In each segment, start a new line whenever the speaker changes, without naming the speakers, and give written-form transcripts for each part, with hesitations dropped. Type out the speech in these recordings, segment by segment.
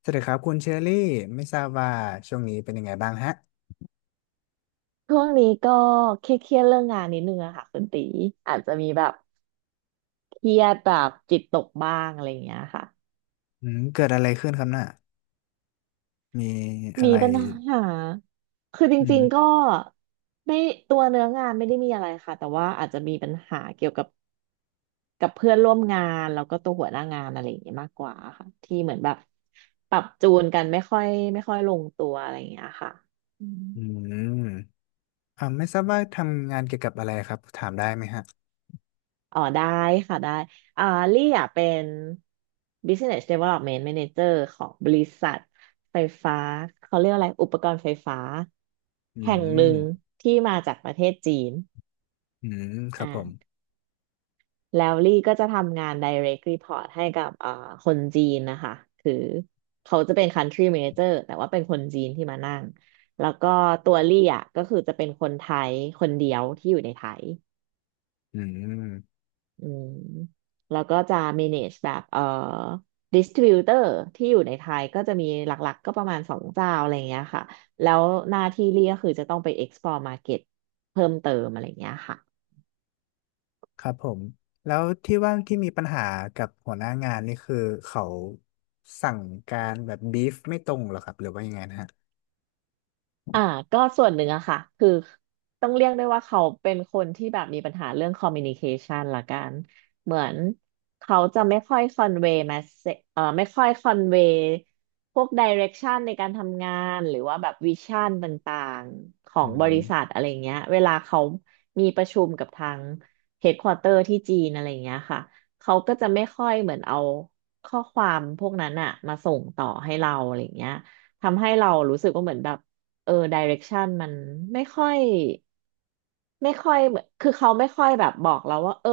สวัสดีครับคุณเชอรี่ไม่ทราบว่าช่วงนี้เป็นยังไงบ้างฮะ
ช่วงนี้ก็เครียดๆเรื่องงานนิดนึงอะค่ะคุณตีอาจจะมีแบบเครียดแบบจิตตกบ้างอะไรอย่างเงี้ยค่ะ
อืมเกิดอะไรขึ้นครับน่ะมีอะ
มี
ไร
ปัญหาคือจ
อื
ริ
ม
งๆก็ไม่ตัวเนื้องานไม่ได้มีอะไรค่ะแต่ว่าอาจจะมีปัญหาเกี่ยวกับเพื่อนร่วมงานแล้วก็ตัวหัวหน้างานอะไรอย่างเงี้ยมากกว่าค่ะที่เหมือนแบบปรับจูนกันไม่ค่อยลงตัวอะไรอย่างเงี้ยค่ะอืม
อืมไม่ทราบว่าทำงานเกี่ยวกับอะไรครับถามได้ไหมฮะ
อ๋อได้ค่ะได้อ่าลี่อ่ะเป็น Business Development Manager ของบริษัทไฟฟ้าเขาเรียกอะไรอุปกรณ์ไฟฟ้า
อื
แห่งหนึ่ง
ม
ที่มาจากประเทศจีน
อืมค
อ
รับผม
่าแล้วลี่ก็จะทำงาน Direct Report ให้กับคนจีนนะคะคือเขาจะเป็น Country Manager แต่ว่าเป็นคนจีนที่มานั่งแล้วก็ตัวลี่อ่ะก็คือจะเป็นคนไทยคนเดียวที่อยู่ในไทย
อืม
อืมแล้วก็จะ manage แบบdistributor ที่อยู่ในไทยก็จะมีหลักๆ ก็ประมาณสองเจ้าอะไรอย่างเงี้ยค่ะ แล้วหน้าที่เรียกคือจะต้องไป export market เพิ่มเติมอะไรอย่างเงี้ยค่ะ
ครับผมแล้วที่ว่าที่มีปัญหากับหัวหน้างานนี่คือเขาสั่งการแบบบีฟไม่ตรงเหรอครับหรือว่ายังไงนะฮะ
อ่าก็ส่วนหนึ่งอะค่ะคือต้องเรียกได้ว่าเขาเป็นคนที่แบบมีปัญหาเรื่องคอมมิวนิเคชันละกันเหมือนเขาจะไม่ค่อยคอนเวย์มาเซเอ่อไม่ค่อยคอนเวย์พวกดิเรกชันในการทำงานหรือว่าแบบวิชั่นต่างๆขอ
อื
งบริ
ม
ษัทอะไรเงี้ยเวลาเขามีประชุมกับทางเฮดควอเตอร์ที่จีนอะไรเงี้ยค่ะเขาก็จะไม่ค่อยเหมือนเอาข้อความพวกนั้นอะมาส่งต่อให้เราอะไรเงี้ยทำให้เรารู้สึกว่าเหมือนแบบ เออดิเรกชันมันไม่ค่อยเหมือนคือเขาไม่ค่อยแบบบอกเราว่าเออ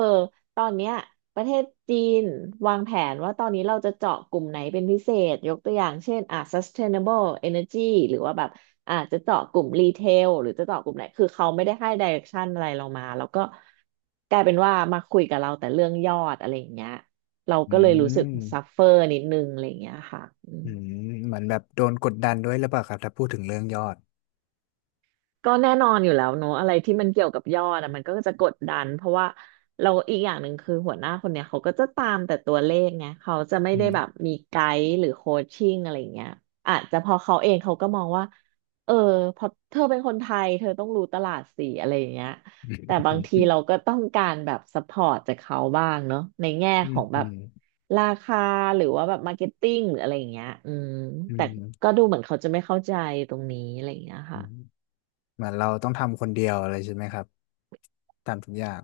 ตอนเนี้ยประเทศจีนวางแผนว่าตอนนี้เราจะเจาะกลุ่มไหนเป็นพิเศษยกตัวอย่างเช่นอ่ะ sustainable energy หรือว่าแบบอ่ะจะเจาะกลุ่มรีเทลหรือจะเจาะกลุ่มไหนคือเขาไม่ได้ให้ดิเรกชันอะไรเรามาแล้วก็กลายเป็นว่ามาคุยกับเราแต่เรื่องยอดอะไรอย่างเงี้ยเรา
อื
ก็เลยรู้สึก
ม
ซัฟเฟอร์นิดนึงอะไรอย่างเงี้ยค่ะอืม
อืมเหมือนแบบโดนกดดันด้วยหรือเปล่าครับถ้าพูดถึงเรื่องยอด
ก็แน่นอนอยู่แล้วเนอะอะไรที่มันเกี่ยวกับยอดอะมันก็จะกดดันเพราะว่าเราอีกอย่างหนึ่งคือหัวหน้าคนเนี้ยเขาก็จะตามแต่ตัวเลขไงเขาจะไม่
อื
ได้แบบ
ม
มีไกด์หรือโคชชิ่งอะไรอย่างเงี้ยอาจจะพอเขาเองเขาก็มองว่าเออพอเธอเป็นคนไทยเธอต้องรู้ตลาดสิอะไรอย่างเงี้ยแต่
อ
บางทีเราก็ต้องการแบบซัพพอร์ตจากเขาบ้างเนอะในแง่
ื
ข
ม
องแบ
อื
บ
ม
ราคาหรือว่าแบบมาร์เก็ตติ้งหรืออะไรอย่างเงี้ยอืม
อื
แต่
ม
ก็ดูเหมือนเขาจะไม่เข้าใจตรงนี้อะไรอย่างเงี้ย
อื
ค่ะ
มเหมือนเราต้องทำคนเดียวอะไรใช่ไหมครับทำทุกอย่าง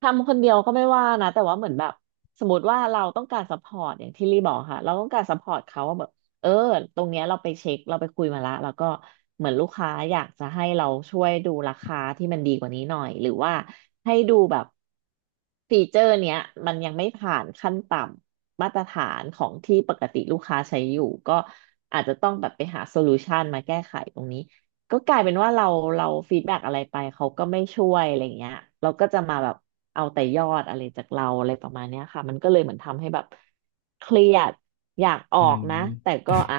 ทำคนเดียวก็ไม่ว่านะแต่ว่าเหมือนแบบสมมติว่าเราต้องการซัพพอร์ตอย่างที่ลี่บอกค่ะเราต้องการซัพพอร์ตเขาว่าแบบเออตรงเนี้ยเราไปเช็คเราไปคุยมาละแล้วก็เหมือนลูกค้าอยากจะให้เราช่วยดูราคาที่มันดีกว่านี้หน่อยหรือว่าให้ดูแบบฟีเจอร์เนี้ยมันยังไม่ผ่านขั้นต่ำมาตรฐานของที่ปกติลูกค้าใช้อยู่ก็อาจจะต้องแบบไปหาโซลูชันมาแก้ไขตรงนี้ ก็กลายเป็นว่าเราฟีดแบ็กอะไรไปเขาก็ไม่ช่วยอะไรเงี้ยเราก็จะมาแบบเอาแต่ยอดอะไรจากเราอะไรประมาณเนี้ยค่ะมันก็เลยเหมือนทำให้แบบเครียดอยากออ
อื
กนะแต่
ม
ก็อ่ะ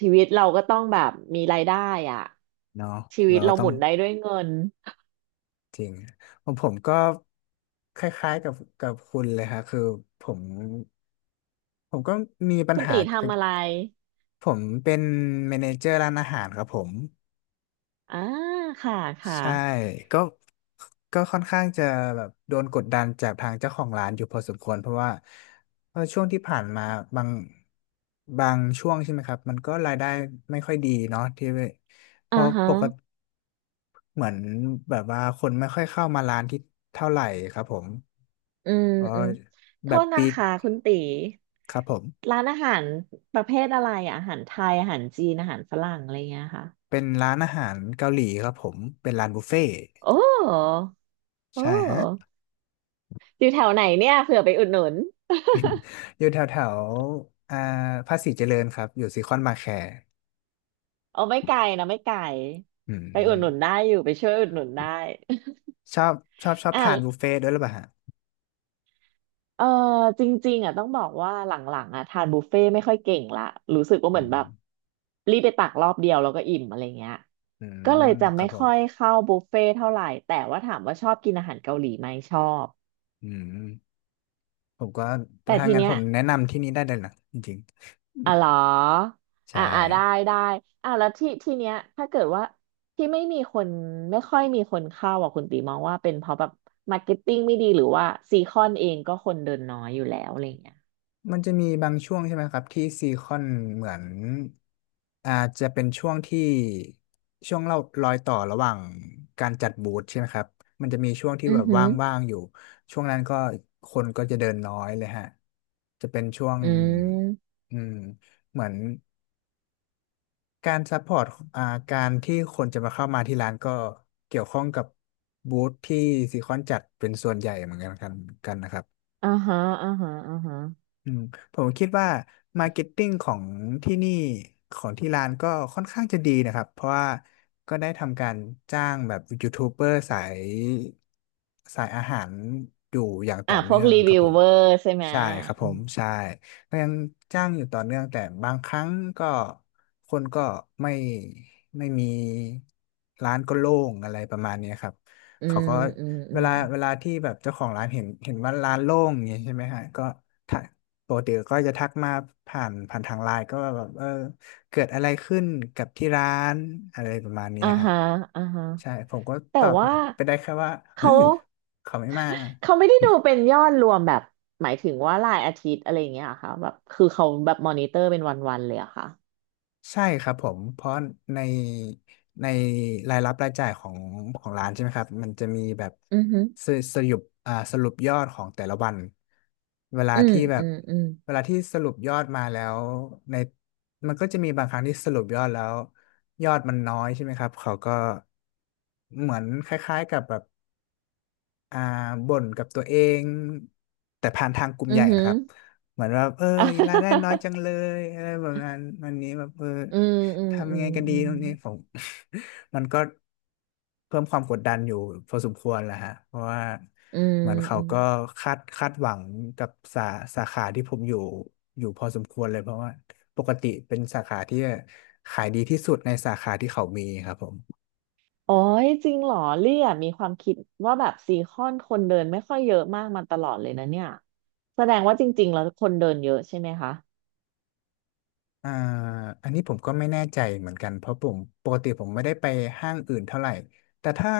ชีวิตเราก็ต้องแบบมีรายได้อ่ะ
เนาะ
ชีวิต
เราก็
เรา
ต้
ห
อง
มุนได้ด้วยเงิน
จริงของผมก็คล้ายๆกับคุณเลยครับคือผมผมก็มีปัญ
คุณ
หา
ตี
กับ
ทำอะไร
ผมเป็นแมเนเจอร์ร้านอาหารครับผม
อ่าค่ะค่ะ
ใช่ก็ก็ค่อนข้างจะแบบโดนกดดันจากทางเจ้าของร้านอยู่พอสมควรเพราะว่าช่วงที่ผ่านมาบางบางช่วงใช่ไหมครับมันก็รายได้ไม่ค่อยดีเนาะที่เพ
อ่า
ราะ
ฮะ
ปกติเหมือนแบบว่าคนไม่ค่อยเข้ามาร้านที่เท่าไหร่ครับผม
อืม
เพ
อืม
ราะ
โท
แบบ
ษนะ
ปีก
คะคุณตี
ครับผม
ร้านอาหารประเภทอะไรอะอาหารไทยอาหารจีนอาหารฝรั่งอะไรเงี้ยค่ะ
เป็นร้านอาหารเกาหลีครับผมเป็นร้านบุฟเฟ่ต์
โอ้โอ
ใช่ฮะ
้อยู่แถวไหนเนี่ยเผื่อไปอุดหนุน
อยู่แถวแถวอ่าภาษีเจริญครับอยู่ซีคอนมาแคร์
เอาไม่ไกลนะไม่ไกล
อืม
ไปอุดหนุนได้อยู่ไปช่วยอุดหนุนได้
ชอบชอบชอบ
อ่ะ
ทานบุฟเฟ่ต์ด้วยหรือเปล่าฮะ
เออจริงๆอ่ะต้องบอกว่าหลังๆอ่ะทานบุฟเฟ่ต์ไม่ค่อยเก่งละรู้สึกว่าเห
อื
มือนแบ
ม
บรีบไปตักรอบเดียวแล้วก็อิ่มอะไรเงี้ย
อื
ก็เลย
ม
จะ
ครั
ไม่
บผม
ค่อยเข้าบุฟเฟ่ต์เท่าไหร่แต่ว่าถามว่าชอบกินอาหารเกาหลีไหมชอบ
อืมผมก็
แต่
ถ้า
ที
งั้น
เนี้
ผ
ย
มแนะนำที่นี้ได้เลยนะจริง
อ่ะเหรอ
ๆ
อ่า
ใช่
อ่าได้ได้แล้วที่เนี้ยถ้าเกิดว่าที่ไม่มีคนไม่ค่อยมีคนเข้าอ่ะคุณตีมองว่าเป็นเพราะแบบมาร์เก็ตติ้งไม่ดีหรือว่าซีคอนเองก็คนเดินน้อยอยู่แล้วอะไรเงี้ย
มันจะมีบางช่วงใช่ไหมครับที่ซีคอนเหมือนอาจจะเป็นช่วงที่ช่วงเรารอยต่อระหว่างการจัดบูธใช่ไหมครับมันจะมีช่วงที่
อื
แบ
อ
บ
หือ
ว่างๆอยู่ช่วงนั้นก็คนก็จะเดินน้อยเลยฮะจะเป็นช่วง
อืม
อืมเหมือนการซัพพอร์ตอ่าการที่คนจะมาเข้ามาที่ร้านก็เกี่ยวข้องกับบูธที่ซีคอนจัดเป็นส่วนใหญ่เหมือนกันกันนะครับ
อ่าฮะอ่าฮะอ่าฮะ
อืมผมคิดว่ามาร์เก็ตติ้งของที่นี่ของที่ร้านก็ค่อนข้างจะดีนะครับเพราะว่าก็ได้ทำการจ้างแบบยูทูบเบอร์สายสายอาหารอยู่อย่างต่
อ่ะ
อ
พ
เนื่
วก
อง
รี
ครั
วิ
บ
ว
ผม
เวอร์ใช่ไหม
ใช่ครับผ
อื
ม
ม
ใช่ก็ยังจ้างอยู่ต่อเนื่องแต่บางครั้งก็คนก็ไม่ไม่มีร้านก็โล่งอะไรประมาณเนี้ยครับ
อื
เขา
ม
ก็
อืมอื
เว
ม
ลาเวลาที่แบบเจ้าของร้านเห็นว่าร้านโล่งอย่างเงี้ยใช่ไหมฮะก็ ปกติก็จะทักมาผ่านทางไลน์ก็ว่าแบบเออเกิดอะไรขึ้นกับที่ร้านอะไรประมาณเนี้ย
อ่า
ฮะ
ฮะอ่าฮะ
ใช่ผมก็
แต่
ตอบ
ว่า
ไปได้แค่ว่า
เขา
เขาไม่มา
เขาไม่ได้ดูเป็นยอดรวมแบบหมายถึงว่ารายอาทิตย์อะไรอย่างเงี้ยเหรอค่ะแบบคือเขาแบบมอนิเตอร์เป็นวันๆเลยเหรอะค่ะ
ใช่ครับผมเพราะในในรายรับรายจ่ายของของร้านใช่ไหมครับมันจะมีแบบ
อือหือ
สสรุปอ่าสรุปยอดของแต่ละวันเวลา
อืม
ที่แบ
อื
บ
มอืม
เวลาที่สรุปยอดมาแล้วในมันก็จะมีบางครั้งที่สรุปยอดแล้วยอดมันน้อยใช่ไหมครับเขาก็เหมือนคล้ายๆกับแบบ อ่าบ่นกับตัวเองแต่ผ่านทางกลุ่ม
อื
ให
อ
ญ่
หื
นะ
อ
ครับเหมือนว่าเออรายได้น้อยจังเล ยอะไรแบบนั้นวันนี้แบบเออ
อืมอืม
ทำ
อื
ยัง
ม
ไงกันดี
อืม
ตรงนี้ผม มันก็เพิ่มความกดดันอยู่พอสมควรแหละฮะเพราะว่า
อืม
เหมือนเขา
อืม
ก็คาดหวังกับสาสาขาที่ผมอยู่อยู่พอสมควรเลยเพราะว่าปกติเป็นสาขาที่ขายดีที่สุดในสาขาที่เขามีครับผม
โอ้ยจริงเหรอเลี่ยมีความคิดว่าแบบซีคอนคนเดินไม่ค่อยเยอะมากมาตลอดเลยนะเนี่ยแสดงว่าจริงๆแล้วคนเดินเยอะใช่ไหมคะ
อ่าอันนี้ผมก็ไม่แน่ใจเหมือนกันเพราะผมปกติผมไม่ได้ไปห้างอื่นเท่าไหร่แต่ถ้า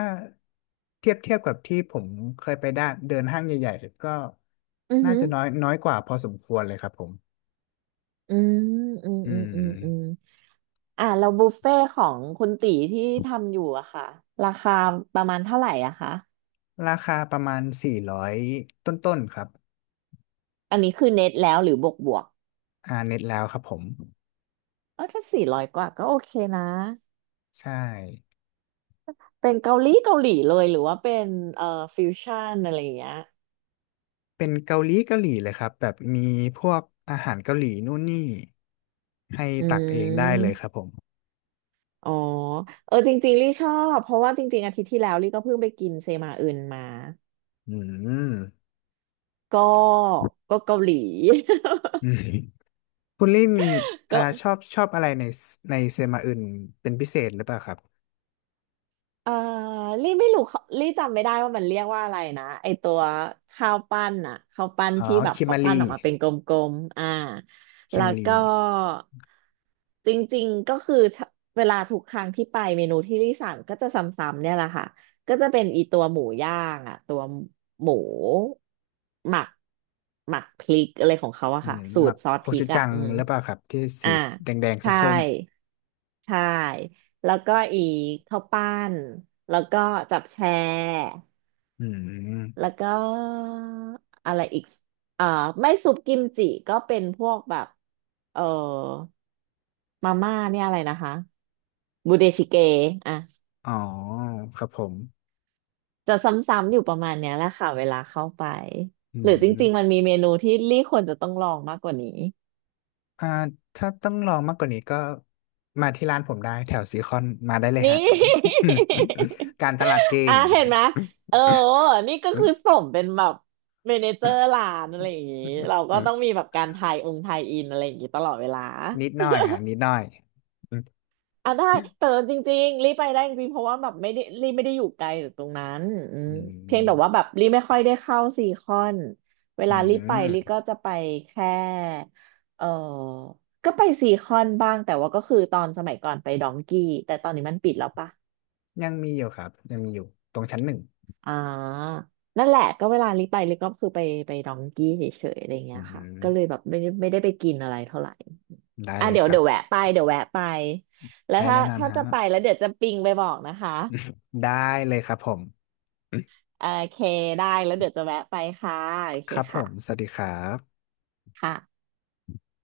เทียบกับที่ผมเคยไปด้านเดินห้างใหญ่ๆก็
อือ
น่า
หือ
จะน้อยน้อยกว่าพอสมควรเลยครับผม
อืมอืม
อื
อืมอืมอืม
ม
อ่ะแล้วบุฟเฟ่ของคุณตีที่ทำอยู่อะค่ะราคาประมาณเท่าไหร่อะคะ
ราคาประมาณ400ต้นๆครับ
อันนี้คือเน็ตแล้วหรือบวก
เน็ตแล้วครับผม
เออถ้าสี่ร้อยกว่าก็โอเคนะ
ใช่
เป็นเกาหลีเกาหลีเลยหรือว่าเป็นเอ่อฟิวชั่นอะไรอย่างเงี้ย
เป็นเกาหลีเกาหลีเลยครับแบบมีพวกอาหารเกาหลีนู่นนี่ให้
อื
ตักเองได้เลยครับ
ม
ผม
อ๋อเออจริงๆลี่ชอบเพราะว่าจริงๆอาทิตย์ที่แล้วลี่ก็เพิ่งไปกินเซมาอึนมา
อืม
ก็ก็ เกาหลี
อืม คุณลี่มี
ก็
ชอบอะไรในเซมาอื่นเป็นพิเศษหรือเปล่าครับ
เอ่อลี่ไม่รู้เขาลี่จำไม่ได้ว่ามันเรียกว่าอะไรนะไอตัวข้าวปั้น
อ๋อ
ที่แบบ
คิ
เขา
มารี
ปั้นออกมาเป็นกลมๆอ่า
คิ
แล้ว
มารี
ก็จริงๆก็คือเวลาทุกครั้งที่ไปเมนูที่ลี่สั่งก็จะซ้ำๆเนี่ยแหละค่ะก็จะเป็นอีตัวหมูย่างอะตัวหมูหมักพริกอะไรของเขาอะ
อื
ค่ะ
ม
สู
หมั
ตร
ก
ซอส
โค
พริ
ชู
ก
จั
อะ
ง
อืม
หรือเปล่าครับที่สี
อ่า
แดง
ใช่
ส้ม
ใช่ แล้วก็อีกข้าวปั้น แล้วก็จับแชร์
ๆอืม
แล้วก็อะไรอีกเอ่อไม่ซุปกิมจิก็เป็นพวกแบบเอ่อมาม่าเนี่ยอะไรนะคะบูเดชิเกอ่ะ
อ๋อครับผม
จะซ้ำๆอยู่ประมาณเนี้ยแหละค่ะเวลาเข้าไป
อื
หรือจริงๆมัน
ม
มีเมนูที่ลี่ควรจะต้องลองมากกว่านี้
อ่าถ้าต้องลองมากกว่านี้ก็มาที่ร้านผมได้แถวซีคอนมาได้เลย
นี่
ฮะ การตลาดเก่
อ่ะ
ง
เห็นไหม เออนี่ก็คือสมเป็นแบบเมเนเจอร์ร้านอะไรอย่างงี้เราก็ต้องมีแบบการทายองค์ทายอินอะไรอย่างงี้ตลอดเวลา
นิดหน่อยฮะนิดหน่อยอืม
อ่ะได้แต่จริงๆรีบไปได้จริงๆเพราะว่าแบบไม่ได้อยู่ไกลจากตรงนั้นอืมเพียงแต่ว่าแบบรีบไม่ค่อยได้เข้าซีคอนเว
อื
ลารีบไปรีบก็
ม
จะไปแค่เออก็ไปซีคอนบ้างแต่ว่าก็คือตอนสมัยก่อนไปดองกี้แต่ตอนนี้มันปิดแล้วปะ
ยังมีอยู่ครับยังมีอยู่ตรงชั้น 1
อ่านั่นแหละก็เวลาลิไปลิก็คือไปดองกี้เฉยๆอะไร
อื
เงี้ยค่ะก็เลย
ม
แบบไม่ได้ไปกินอะไรเท่าไหร่
ได้
อ่ะ
เลยครับ
เดี๋ยวแวะไป แล้ว
ได้
ถ้า
แน่นอน
ถ้า
ฮะ
จะไปแล้วเดี๋ยวจะปิงไปบอกนะคะ
ได้เลยครับผม
โอเคได้แล้วเดี๋ยวจะแวะไปค่ะโอเค
ครับผมส
ค่ะ
วัสดีครับ
ค่ะ